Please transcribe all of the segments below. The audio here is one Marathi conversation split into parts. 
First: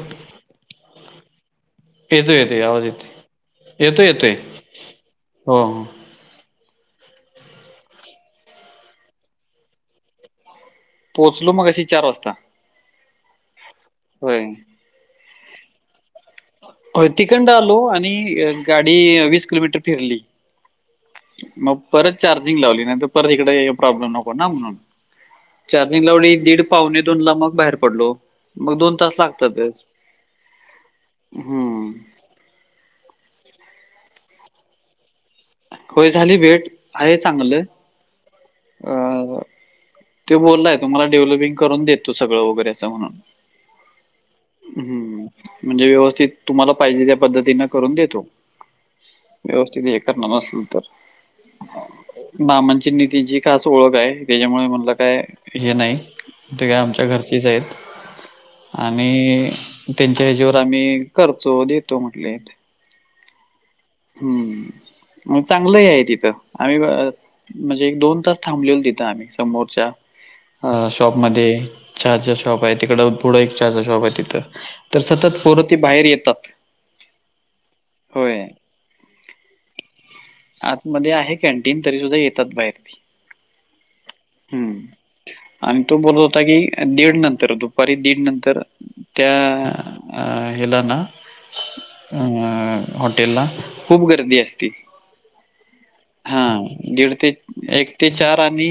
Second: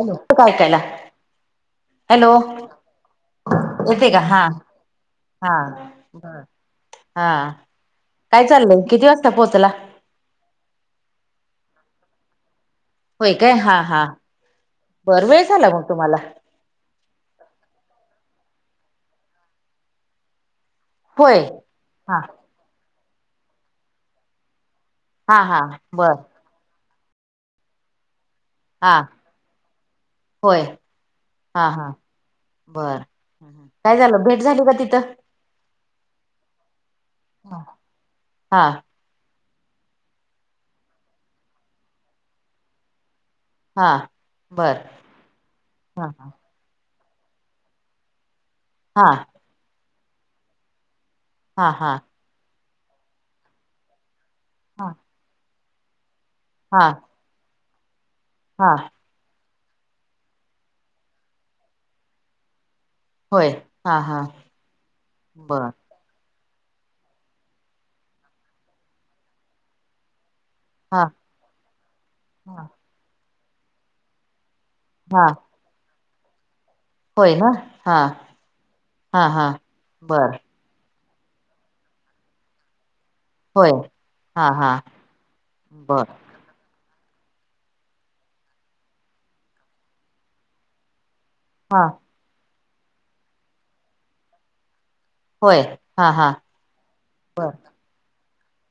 हॅलो तू काव त्याला हॅलो येतोय येतोय आवाज येतोय येतोय येते का येतोय हा, हा हो हो हा काय चाललंय किती वाजता पोहोचला पोहोचलो मगाशी चार वाजता होय काय हा, हा होय बर वेळ झाला मग तुम्हाला होय तिखंड आलो आणि गाडी वीस किलोमीटर फिरली होय मग परत हा चार्जिंग लावली नाही तर परत इकडे हे प्रॉब्लेम नको ना म्हणून हा हा चार्जिंग बर लावली दीड पावुणे दोन ला मग बाहेर पडलो मग दोन हा तास लागतातच होय हा हम्म हा बर काय झालं भेट झाली का तिथं होय झाली भेट आहे चांगलं हा अ त्यो बोललाय तुम्हाला डेव्हलपिंग करून देतो सगळं वगैरे असं म्हणून हा बर हम्म म्हणजे हा व्यवस्थित तुम्हाला पाहिजे त्या पद्धतीने करून देतो हा व्यवस्थित हे करणार असल तर हा, हा मामांची अन नितीनची खास ओळख आहे त्याच्यामुळे म्हणलं काय हे नाही ते हा आमच्या घरचीच आहेत हा आणि आणि त्यांच्या ह्याच्यावर आम्ही करचो देतो म्हटले होय हा हा हम्म बर चांगलंही आहे तिथं आम्ही म्हणजे एक दोन तास थांबलेल तिथं आम्ही समोरच्या अ हा शॉप मध्ये चार्जर शॉप आहे हा तिकड पुुढं एक चार्जर शॉप आहे तिथं. तर सतत फोर ती बाहेर येतात. होय ना, हा होय हा हां बरं. आतमध्ये आहे कॅनटीन तरी सुद्धा येतात बाहेरबी. होय हा हा हम्म, आणि तो बर बोलत होता की, दीड नंतर दुपारी दीड नंतर त्या अ ह्याला ना, हा, अ हॉटेलला खूप गर्दी असते. होय. हा दीड ते एक ते चार आणि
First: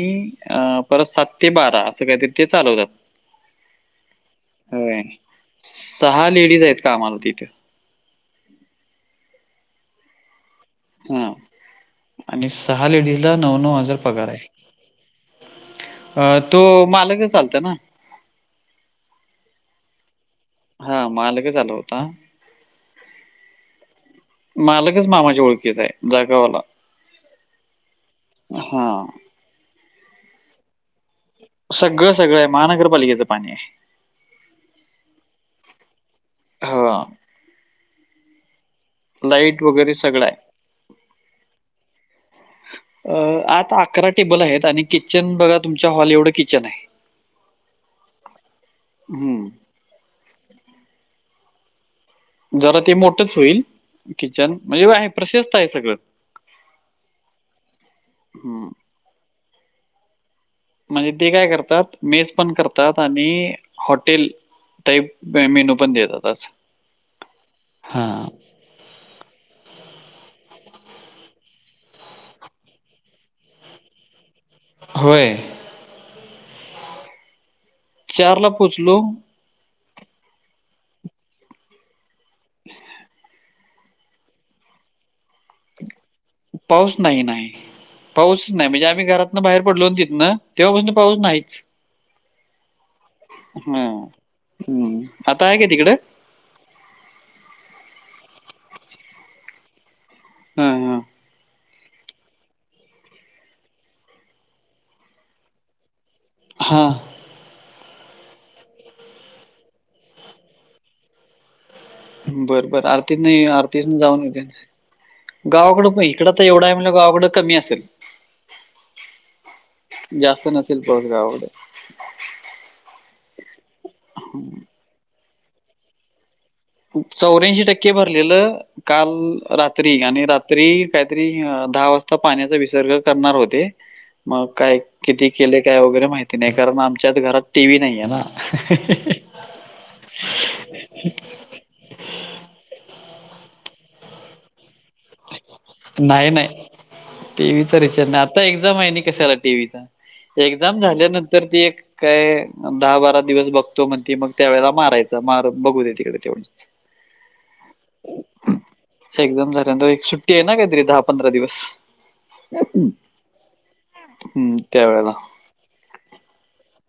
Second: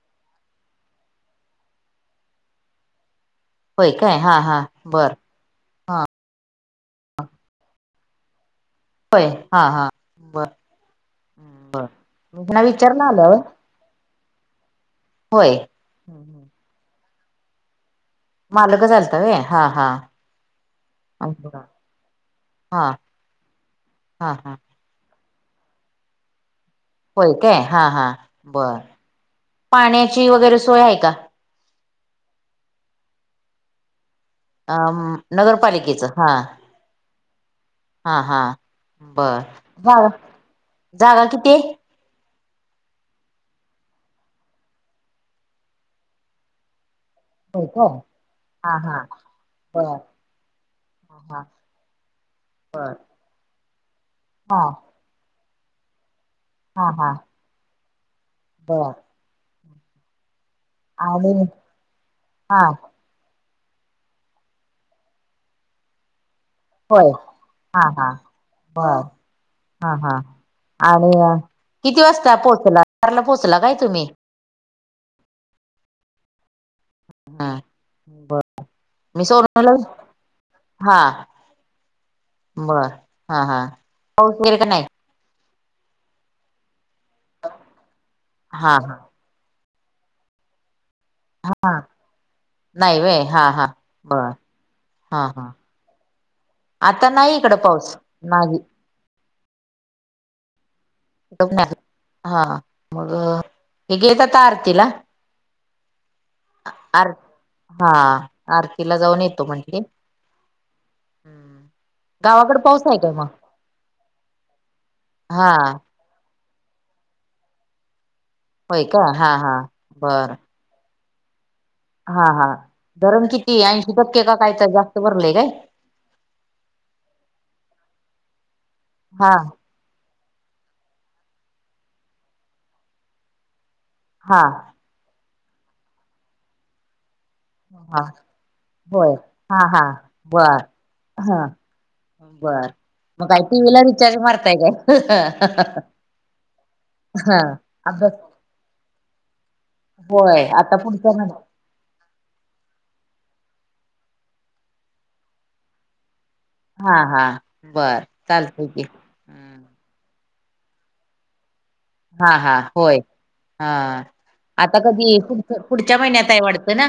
अ परत सात ते बारा असं काहीतरी ते चालवतात. होय काय हा हा होय. बरं. सहा लेडीज आहेत कामाला तिथं. होय हा हा बर. हा मी आणि त्यांना सहा विचारला लेडीज ला आल्यावर नऊ नऊ हजार पगार आहे. होय. अ तो मालकच आलता ना, मालकच आलतां व हा हा, हा मालकच आला हा होता. हा हा मालक मामाच्या ओळखीचा आहे जागावाला. होय काय हा हा बर, हा पाण्याची वगैरे सोय आहे का? सगळं सगळं आहे. महानगरपालिकेचं पाणी आहे. अ नगरपालिकेचं हा हां, हा हा, बर लाईट वगैरे जागा सगळं आहे. जागा किती आहे. अ आत अकरा टेबल आहेत आणि किचन बघा तुमच्या हॉल एवढं किचन आहे. हा हा हं. बर हा हा, जरा ते मोठंच होईल किचन हा म्हणजे आहे प्रशस्त आहे सगळं. हा हा, हं, तवा म्हणजे ते आणि काय करतात मेस पण हा करतात. आणि हॉटेल टाईप मेनू पण देतात असं होय. हा हा हां, बर, हा हा, आणि किती वाजता पोहोचला घरला पोहोचला काय तुम्ही होय. ह बर ला पोहोचलो, मी [unintelligible] हा, बर हा हा, पाऊस येल का नाही. पाऊस नाही नाही पाऊस नाही हा म्हणजे हा आम्ही घरात न बाहेर पडलो तितनं तेव्हापासनं पाऊस नाहीच. नाही वय. हा हम्म, आता हा आहे का तिकडं आता नाही इकडं पाऊस नाही हा हा, [unintelligible] हा मग हे गेले आता आरतीला. हां. आर हा आरतीला जाऊन येतो म्हंटले. बर बर आरतीत नाही आरतीत ना जाऊन येऊ देत हा गावाकडं पहि- इकडं आता एवढा आहे म्हंटल्यावर गावाकडं कमी असेल. होय का हा हा बरं शिल्प आवडे [inaudible] हा हा धरण किती ऐंशी टक्के का काय तर जास्त भरलंय काय? चौऱ्याएंशी टक्के भरलेलं हा काल- आणि रात्री काहीतरी दहा वाजता पाण्याचा विसर्ग करणार होते. हा मग काय किती केले काय वगैरे माहिती नाही कारण आमच्यात घरात, टीव्ही नाहीये ना. होय हा हा बर हा बर मगय टी वला रिचारज मताय आहेे नाही, नाही. [inaudible] हा टीव्हीचा रिचार्ज अभस [inaudible] नाही. आता एक्झाम आहे ना, कशाला टीव्हीचा होय आता एक्झाम पुढच्या महिन्यात झाल्यानंतर ती एक, काय दहा बारा दिवस बघतो म्हणती मग त्या वेळेला मारायचं मार बघू दे तिकडे तेवढ. हा हा बर चालते की एकदम हम्म. झालेत ओ एक सुट्टी आहे ना काही तरी दहा पंधरा दिवस. हा हा होय हा हम्म, आता त्यावेळेला कधी- पुढच्या महिन्यातय हाय वाटतं ना.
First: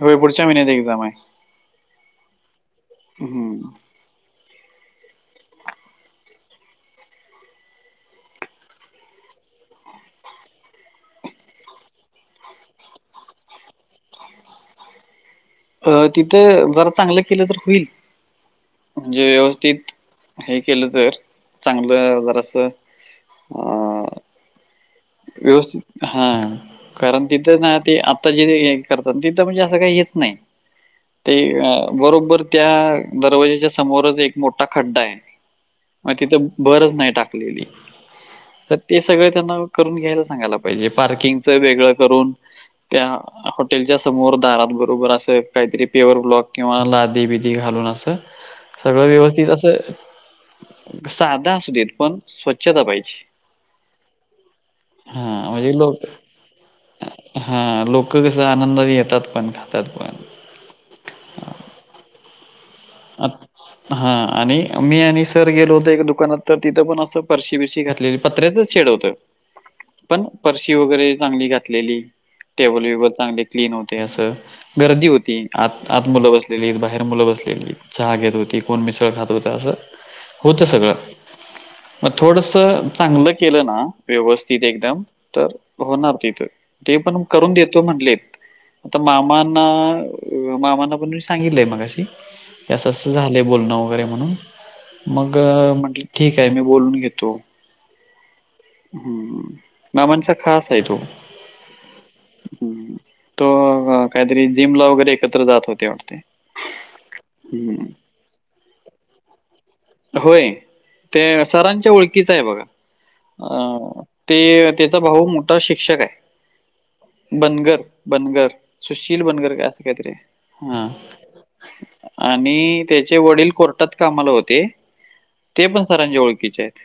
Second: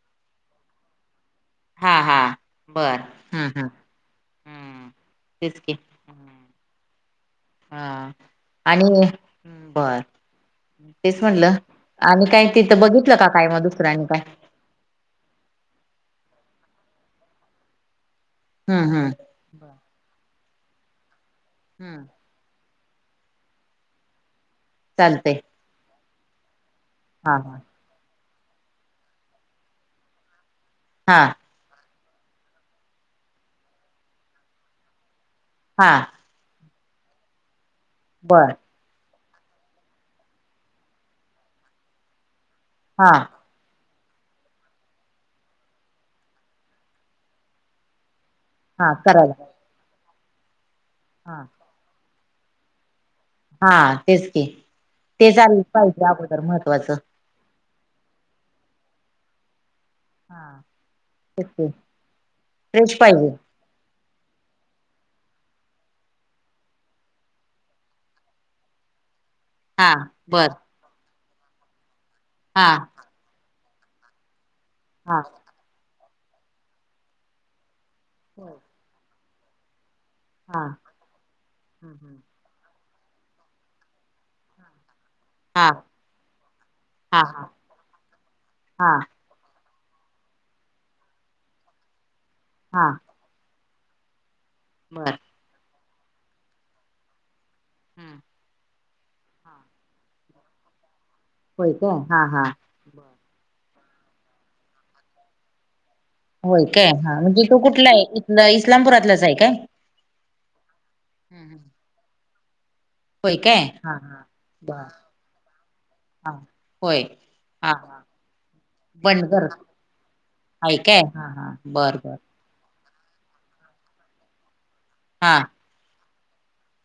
होय पुढच्या महिन्यात एक्झाम आहे हा हा बर हम्म हम् हम्म तेच की. हा आणि बरं तेच म्हटलं, आणि काय तिथं बघितलं का काय मग दुसर आणि. अ तिथं जरा चांगलं केलं तर होईल हम्म हम्म. म्हणजे बर. व्यवस्थित. हे केलं तर हम्म चांगलं जरा अस अ- चालतंय. व्यवस्थित हा कारण तिथं ना ते- आता जे करतात तिथं म्हणजे असं काही हेच नाही. हा ते बरोबर त्या दरवाजाच्या समोरच एक मोठा खड्डा आहे. हा मग तिथं भरच नाही टाकलेली. बरं तर ते सगळं त्यांना करून घ्यायला सांगायला पाहिजे पार्किंगच वेगळं करून, हा त्या तेनच्या समोर दारात बरोबर असं काहीतरी पेअर ब्लॉक किंवा लादी बदी घालून असं- हा सगळं करायला व्यवस्थित असं, हा साधा असू देत पण स्वच्छता पाहिजे. हा तेच की ते हा चाले म्हणजे लोक पाहिजे अगोदर महत्त्वाचं. हा लोक कस आनंदात येतात पण खातात पण. हा तेच पाहिजे. हा आणि मी आणि सर गेलो होतो, एक दुकानात तर तिथं पण असं परशी बिरशी घातलेली पत्रेचच, शेड होतं. हा पण बर परशी वगैरे चांगली घातलेली हा टेबल विबल चांगली- क्लीन होते असं गर्दी हा होती आत आत मुलं बसलेलीत बाहेर मुलं बसलेली. चहा घेत होती, कोण मिसळ खात होत, असं हा होतं सगळं हम्म मग हम्म थोडंसं - चांगलं केलं ना व्यवस्थित एकदम, तर हा होणार तिथं ते हा पण हा करून देतो म्हटलेत. आता हा मामाांना अ मामाांना पण सांगितलंय मगाशी. की असं हा असं झालंय बोलणं वगैरे म्हणून. बर मग मग म्हटलं ठीक आहे मी बोलून घेतो. हम्म [inaudible] हम्म. बाबांचा खास आहे तो. होय का? हा हा. तो काहीतरी जिम ला वगैरे एकत्र जात होते वाटते. होय काय? हा, म्हणजे तो हं. कुठला आहे? इथंन इस्लामपुरातलंच आहे काय? होय. ते हम्म हम्म सरांच्या ओळखीच आहे बघा. होय काय? हा अं हा ते बर त्याचा भाऊ मोठा शिक्षक आहे. हा. होय हा बनगर, बनगर सुशील बनगर काय असं काय तरी आहे. हां. ऐकाय, हा, हा. बरं बरं. आणि त्याचे वडील कोर्टात कामाला होते. हां ते पण सरांचे ओळखीचे आहेत.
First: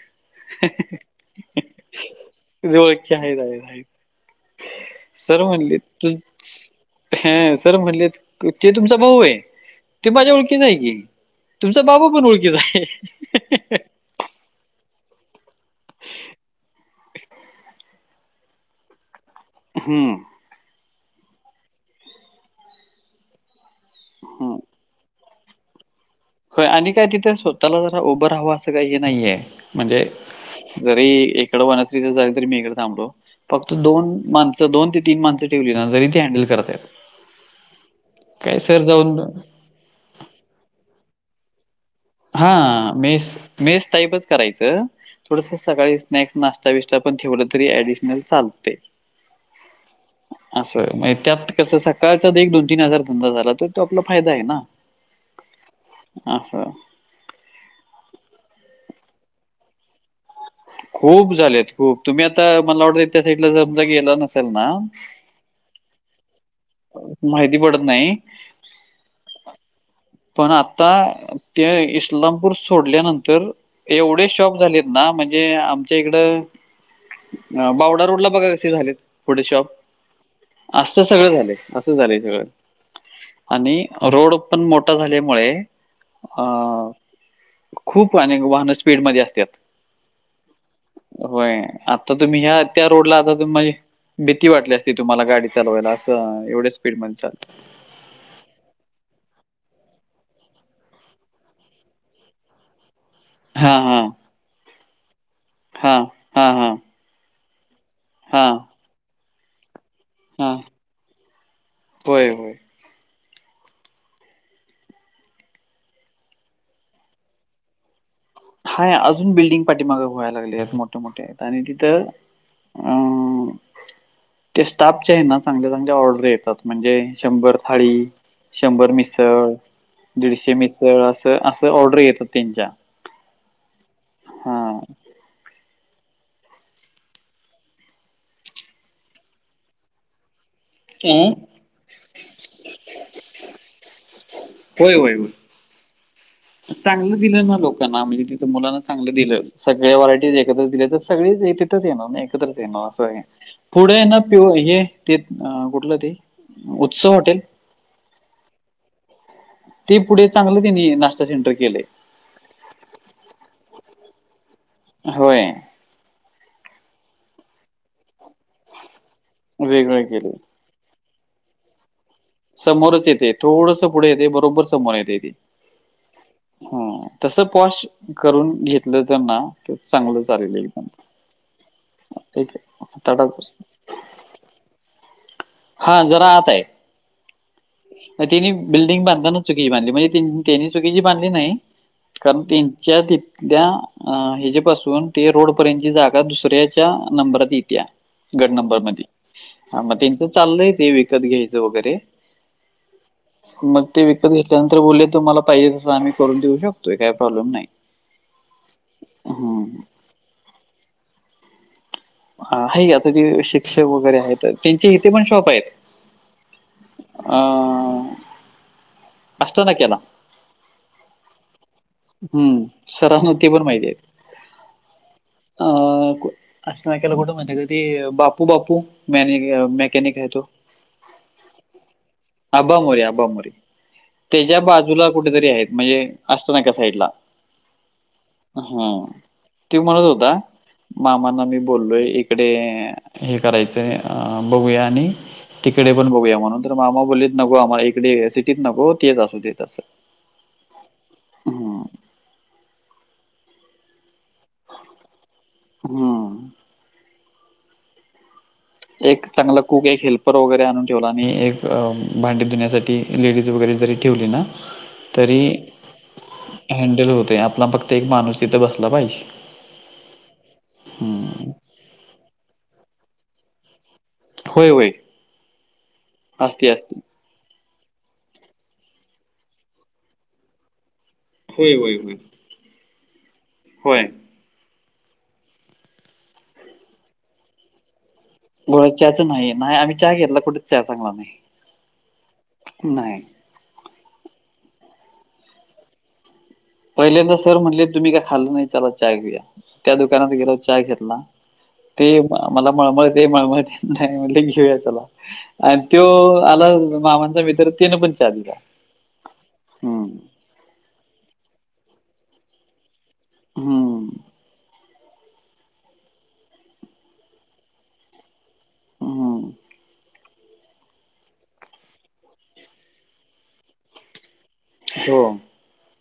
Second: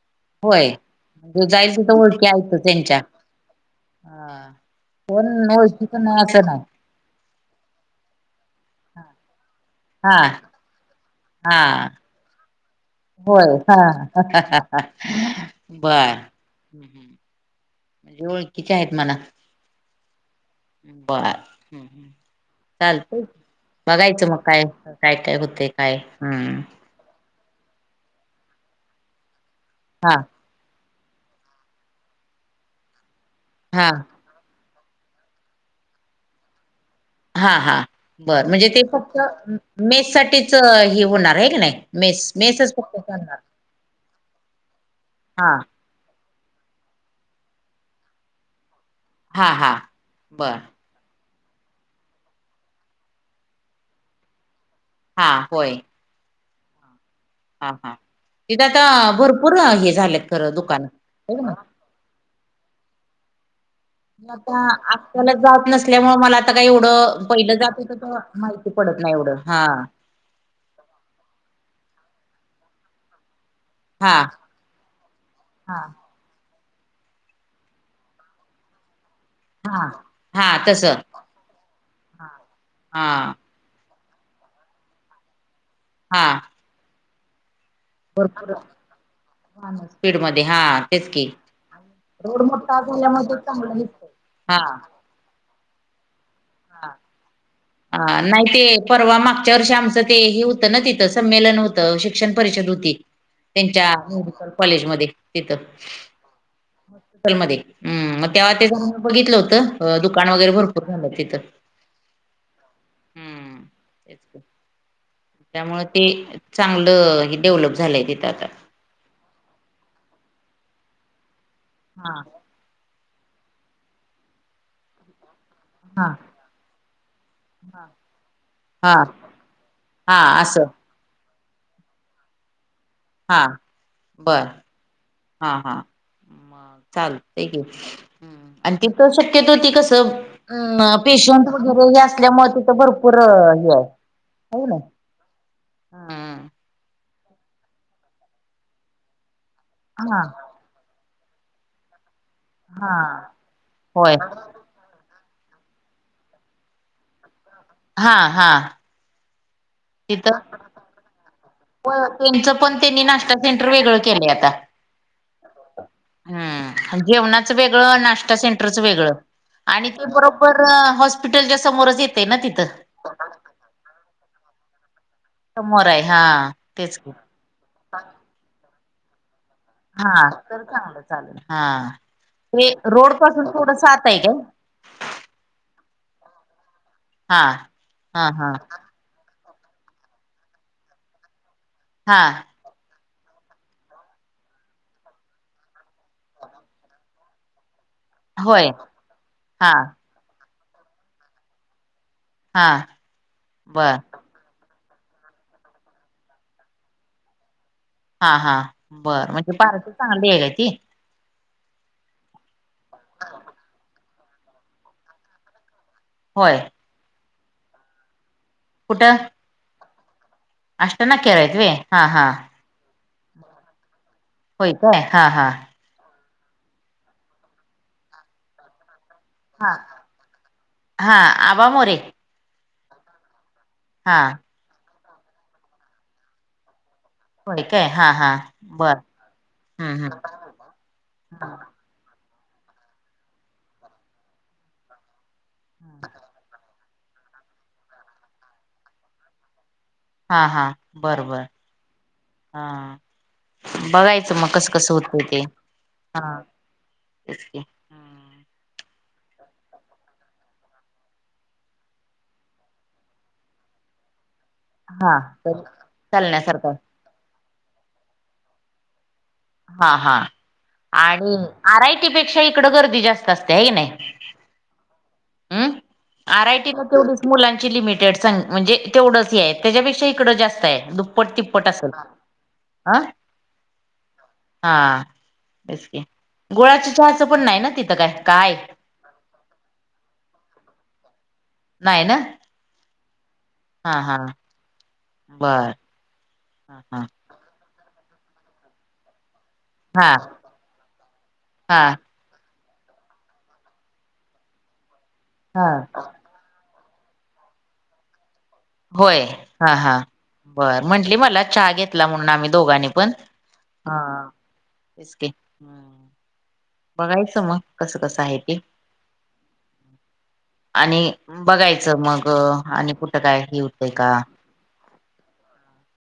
होय, तु जाईल तिथं ओळखी आहेत त्यांच्या. ओळखी आहेत, आहेत, आहेत. कोण ओळखीचं नाय, असं नाय. हं सर म्हणलेत, ते तुमचा भाऊ आहे. ते हा माझ्या ओळखीनं आहे की. तुमचा हा. बाबा पण ओळखीचा आहे. होय हा. बरं ओळखीचे आहेत म्हणा. हम्म. बरं हं [inaudible] चालतंय, बघायचं मग हं. काय काय काय होते काय होय. आणि काय तिथे स्वतःला जरा उभं राहावं, असं काही हे नाहीये. म्हणजे हा जरी इकडं [unintelligible] झाली तरी मी इकड थांबतो. फक्त हा. दोन मान दोन ते तीन माणसं ठेवली ना, तरी ते हँडल करता येतात. हा हा बरं. म्हणजे ते फक्त जाऊन मेस साठीच हे होणार आहे की नाही. मेस, मेसेच हां, फक्त मेस चालणार. मेस टाईपच करायचं. थोडसं हां सकाळी स्नेक नाश्ता बिश्ता पण ठेवलं, तरी ऍडिशनल चालतंय. हां हां [inaudible] बरं असं म त्यात कसं स सकाळचा एक दोन तीन हजार धंदा झाला तरी तो आपला फायदा आहे ना. हा होय. असं हा हा. तिथे आता भरपूर हे झालेत खरं दुकानं खूप हो ना झालेत खूप. तुम्ही आता मला आवड त्या साईडला समजा गेला मी नसेल आता ना, आजकालच जात नसल्यामुळे, मला आता का एवढं पहिलं माहिती जात पडत होतं नाही. तेव्हा, माहिती पडत नाही एवढं. हा पण आता ते इस्लामपूर सोडल्यानंतर हां एवढेच शॉप झालेत ना. म्हणजे हां आमच्या इकडं अ बावडा रोड ला बघा कसे झालेत फोटोशॉप. हां हां तसं असंच सगळं झालंय, असं झालंय सगळं. हा. आणि रोड पण मोठा झाल्यामुळे हा. अं, [inaudible] खूप अनेक वाहन स्पीड मध्ये असतात. वाहनं स्पीडमध्ये हां तेच की होय आ आता तुम्ही रोड ह्या मोठा त्या रोडला झाल्यामुळे आता ते तुझी, चांगलं दिसतंय भीती हां वाटली असतील. तुम्हाला गाडी चालवायला असं, एवढे स्पीड मध्ये चालते. अ नाही ते परवा मागच्या वर्षी आमचं ते हे होतं ना, तिथं संमेलन होत शिक्षण परिषद होती. हा त्यांच्या हा मेडिकल कॉलेज मध्ये तिथ हा हा हा हॉस्पिटल मध्ये. हम्, मग हा तेव्हा ते जाऊ बघितलं होतं दुकान वगैरे हा भरपूर झालं. तिथं हम्म तेच [inaudible] की त्यामुळे ते, चांगलं हे डेव्हलप झालंय तिथं आता. हाय अजून बिल्डिंग पाठीमाग व्हाय लागले आहेत. मोठे मोठे आणि तिथं.. हा अ, ते स्टाफ च आहे ना... चांग- चांगल्या हा ऑर्डर येतात. म्हणजे शंभर थाळी, शंभर हा मिसळ हा असं. अस- असं ऑर्डर येतात त्यांच्या. हां, बरं, हां. हां हां चालतय की, आणि तिथ शक्यतो ती कसं.. अ अं, पेशंट वगैरे हे असल्यामुळे तिथं भरपूर हे आहे. हाय की नाय? असं होय. [unintelligible] चांगलं दिलं ना लोकांना म्हणजे तिथं मुलाना चांगलं दिलं सगळे हा व्हरायटीज एकत्र दिले तर सगळे तिथच येणार ना, एकत्रच येणार हा असं आहे. पुढं आहे होय ना पि हे तेच कुठलं ते? उत्सव हॉटेल. हा, हा ते पुढे तिथं, चांगलं त्यांनी नाश्ता सेंटर केलंय. त्यांचं पण त्यांनी नाश्ता सेंटर वेगळं केलं आता. होय. हम्, जेवणाच वेगळं, नाश्ता सेंटरचं वेगळं, आणि वेगळं ते केलंय. बरोबर हॉस्पिटलच्या समोरच येत. समोरच येते. थोडसं पुढे येते. बरोबर समोर येतेे. समोर आहे. हा तेच पॉश करून घेतलं त्यांना हा तर चांगलं चालेल, हा ठीक ते आहे. रोड सात-आठ पासून हजार. थोडं आत आहे का? हा जरा आत आहे. हा हा तिने हा बिल्डिंग बांधताना चुकी बांधली म्हणजे त्यांनी चुकीची बांधली नाही, हा कारण त्यांच्या.. त्या ह्याच्या पाासून ते रोड पर्यंतची जागा दुसऱ्याच्या नंबरात येते. गट होय नंबर मध्ये, हा त्यांचं चाललंय ते विकत घ्यायचं वगैरे हा मग बर ते वि.. घेतल्यानंतर बोलले तुम्हाला पाहिजे तस आम्ही करून देऊ शकतोय काही प्रॉब्लेम नाही. हा हा बरं, म्हणजे हं पार्टी चांगली काय ती? हाय की आता ज शिक्षक वगैरे आहेत. त्यांचे इथे पण शॉप आहेत. होय. अ कुठं? आष्टा नाक्याला आष्टा नाक्यावर हायत व्ह्य, हां हां हम्म सरांना ते पण माहितीयं. होय काय? हा हा अ नाक्याला कुठंय माहितीय? क ते बापू बापू. म हा मेकॅनिक हाय तो हा आबा मोरे आबा मोरे आबा मोरे. हा. त्याच्या बाजूला कुठेतरी आहेत. म्हणजे आष्टा नाका साईडला. होय काय हा हा बर ते हम्म म्हणत हम्म होता. मामाना मी बोललोय इकडे हे करायचंय बघूया आणि तिकडे पण बघूया म्हणून. तर मामा बोलीत नको आम्हाला इकडे सिटीत नको तेच असू दे तसं. हा हा बरोबर हा बघायच मग कस कसं होत ते हा. हम्म एक चांगला कूक एक हेल्पर वगैरे आणून ठेवला आणि एक भांडी धुण्यासाठी. लेडीज वगैरे जरी ठेवली ना हा तरी तर चालण्यासारखं हँडल होते आपला फक्त. एक माणूस तिथं बसला पाहिजे. हा हा आणि हम्म आरआयटी पेक्षा इकड गर्दी जास्त असते ह की नाही. होय होय हम्म असते आरायटी ना असते तेवढीच. मुलांची लिमिटेड म्हणजे तेवढंच आहे त्याच्यापेक्षा इकडं जास्त आहे. पोट टिपपोट होय असल होय होय हं. होय. हा बसक गुळाची चहाचं पण नाही ना तिथं काय काय. गुळा चाच नाही आम्ही चहा घेतला कुठेच चहा चांगला नाही. नाही ना नाही हा हा बर. हा हा पहिल्यांदा सर म्हटले तुम्ही काय खाल्ल नाही चला चहा घेऊया. त्या हा दुकानात गेलो चा घेतला हा ते. मला मळमळते मळमळते नाही म्हण ते घेऊया चला. हा आणि तो आला मामांचा मित्र तिन पण चा दिला. होय हा हां हम्म बर म्हंटली मला चहा घेतला म्हणून आम्ही दोघांनी. पण हम्म हाचक. बघायचं मग कसं कसं आहे ते. ह. आणि बघायचं मग आणि कुठं काय हे होतंय का. हो.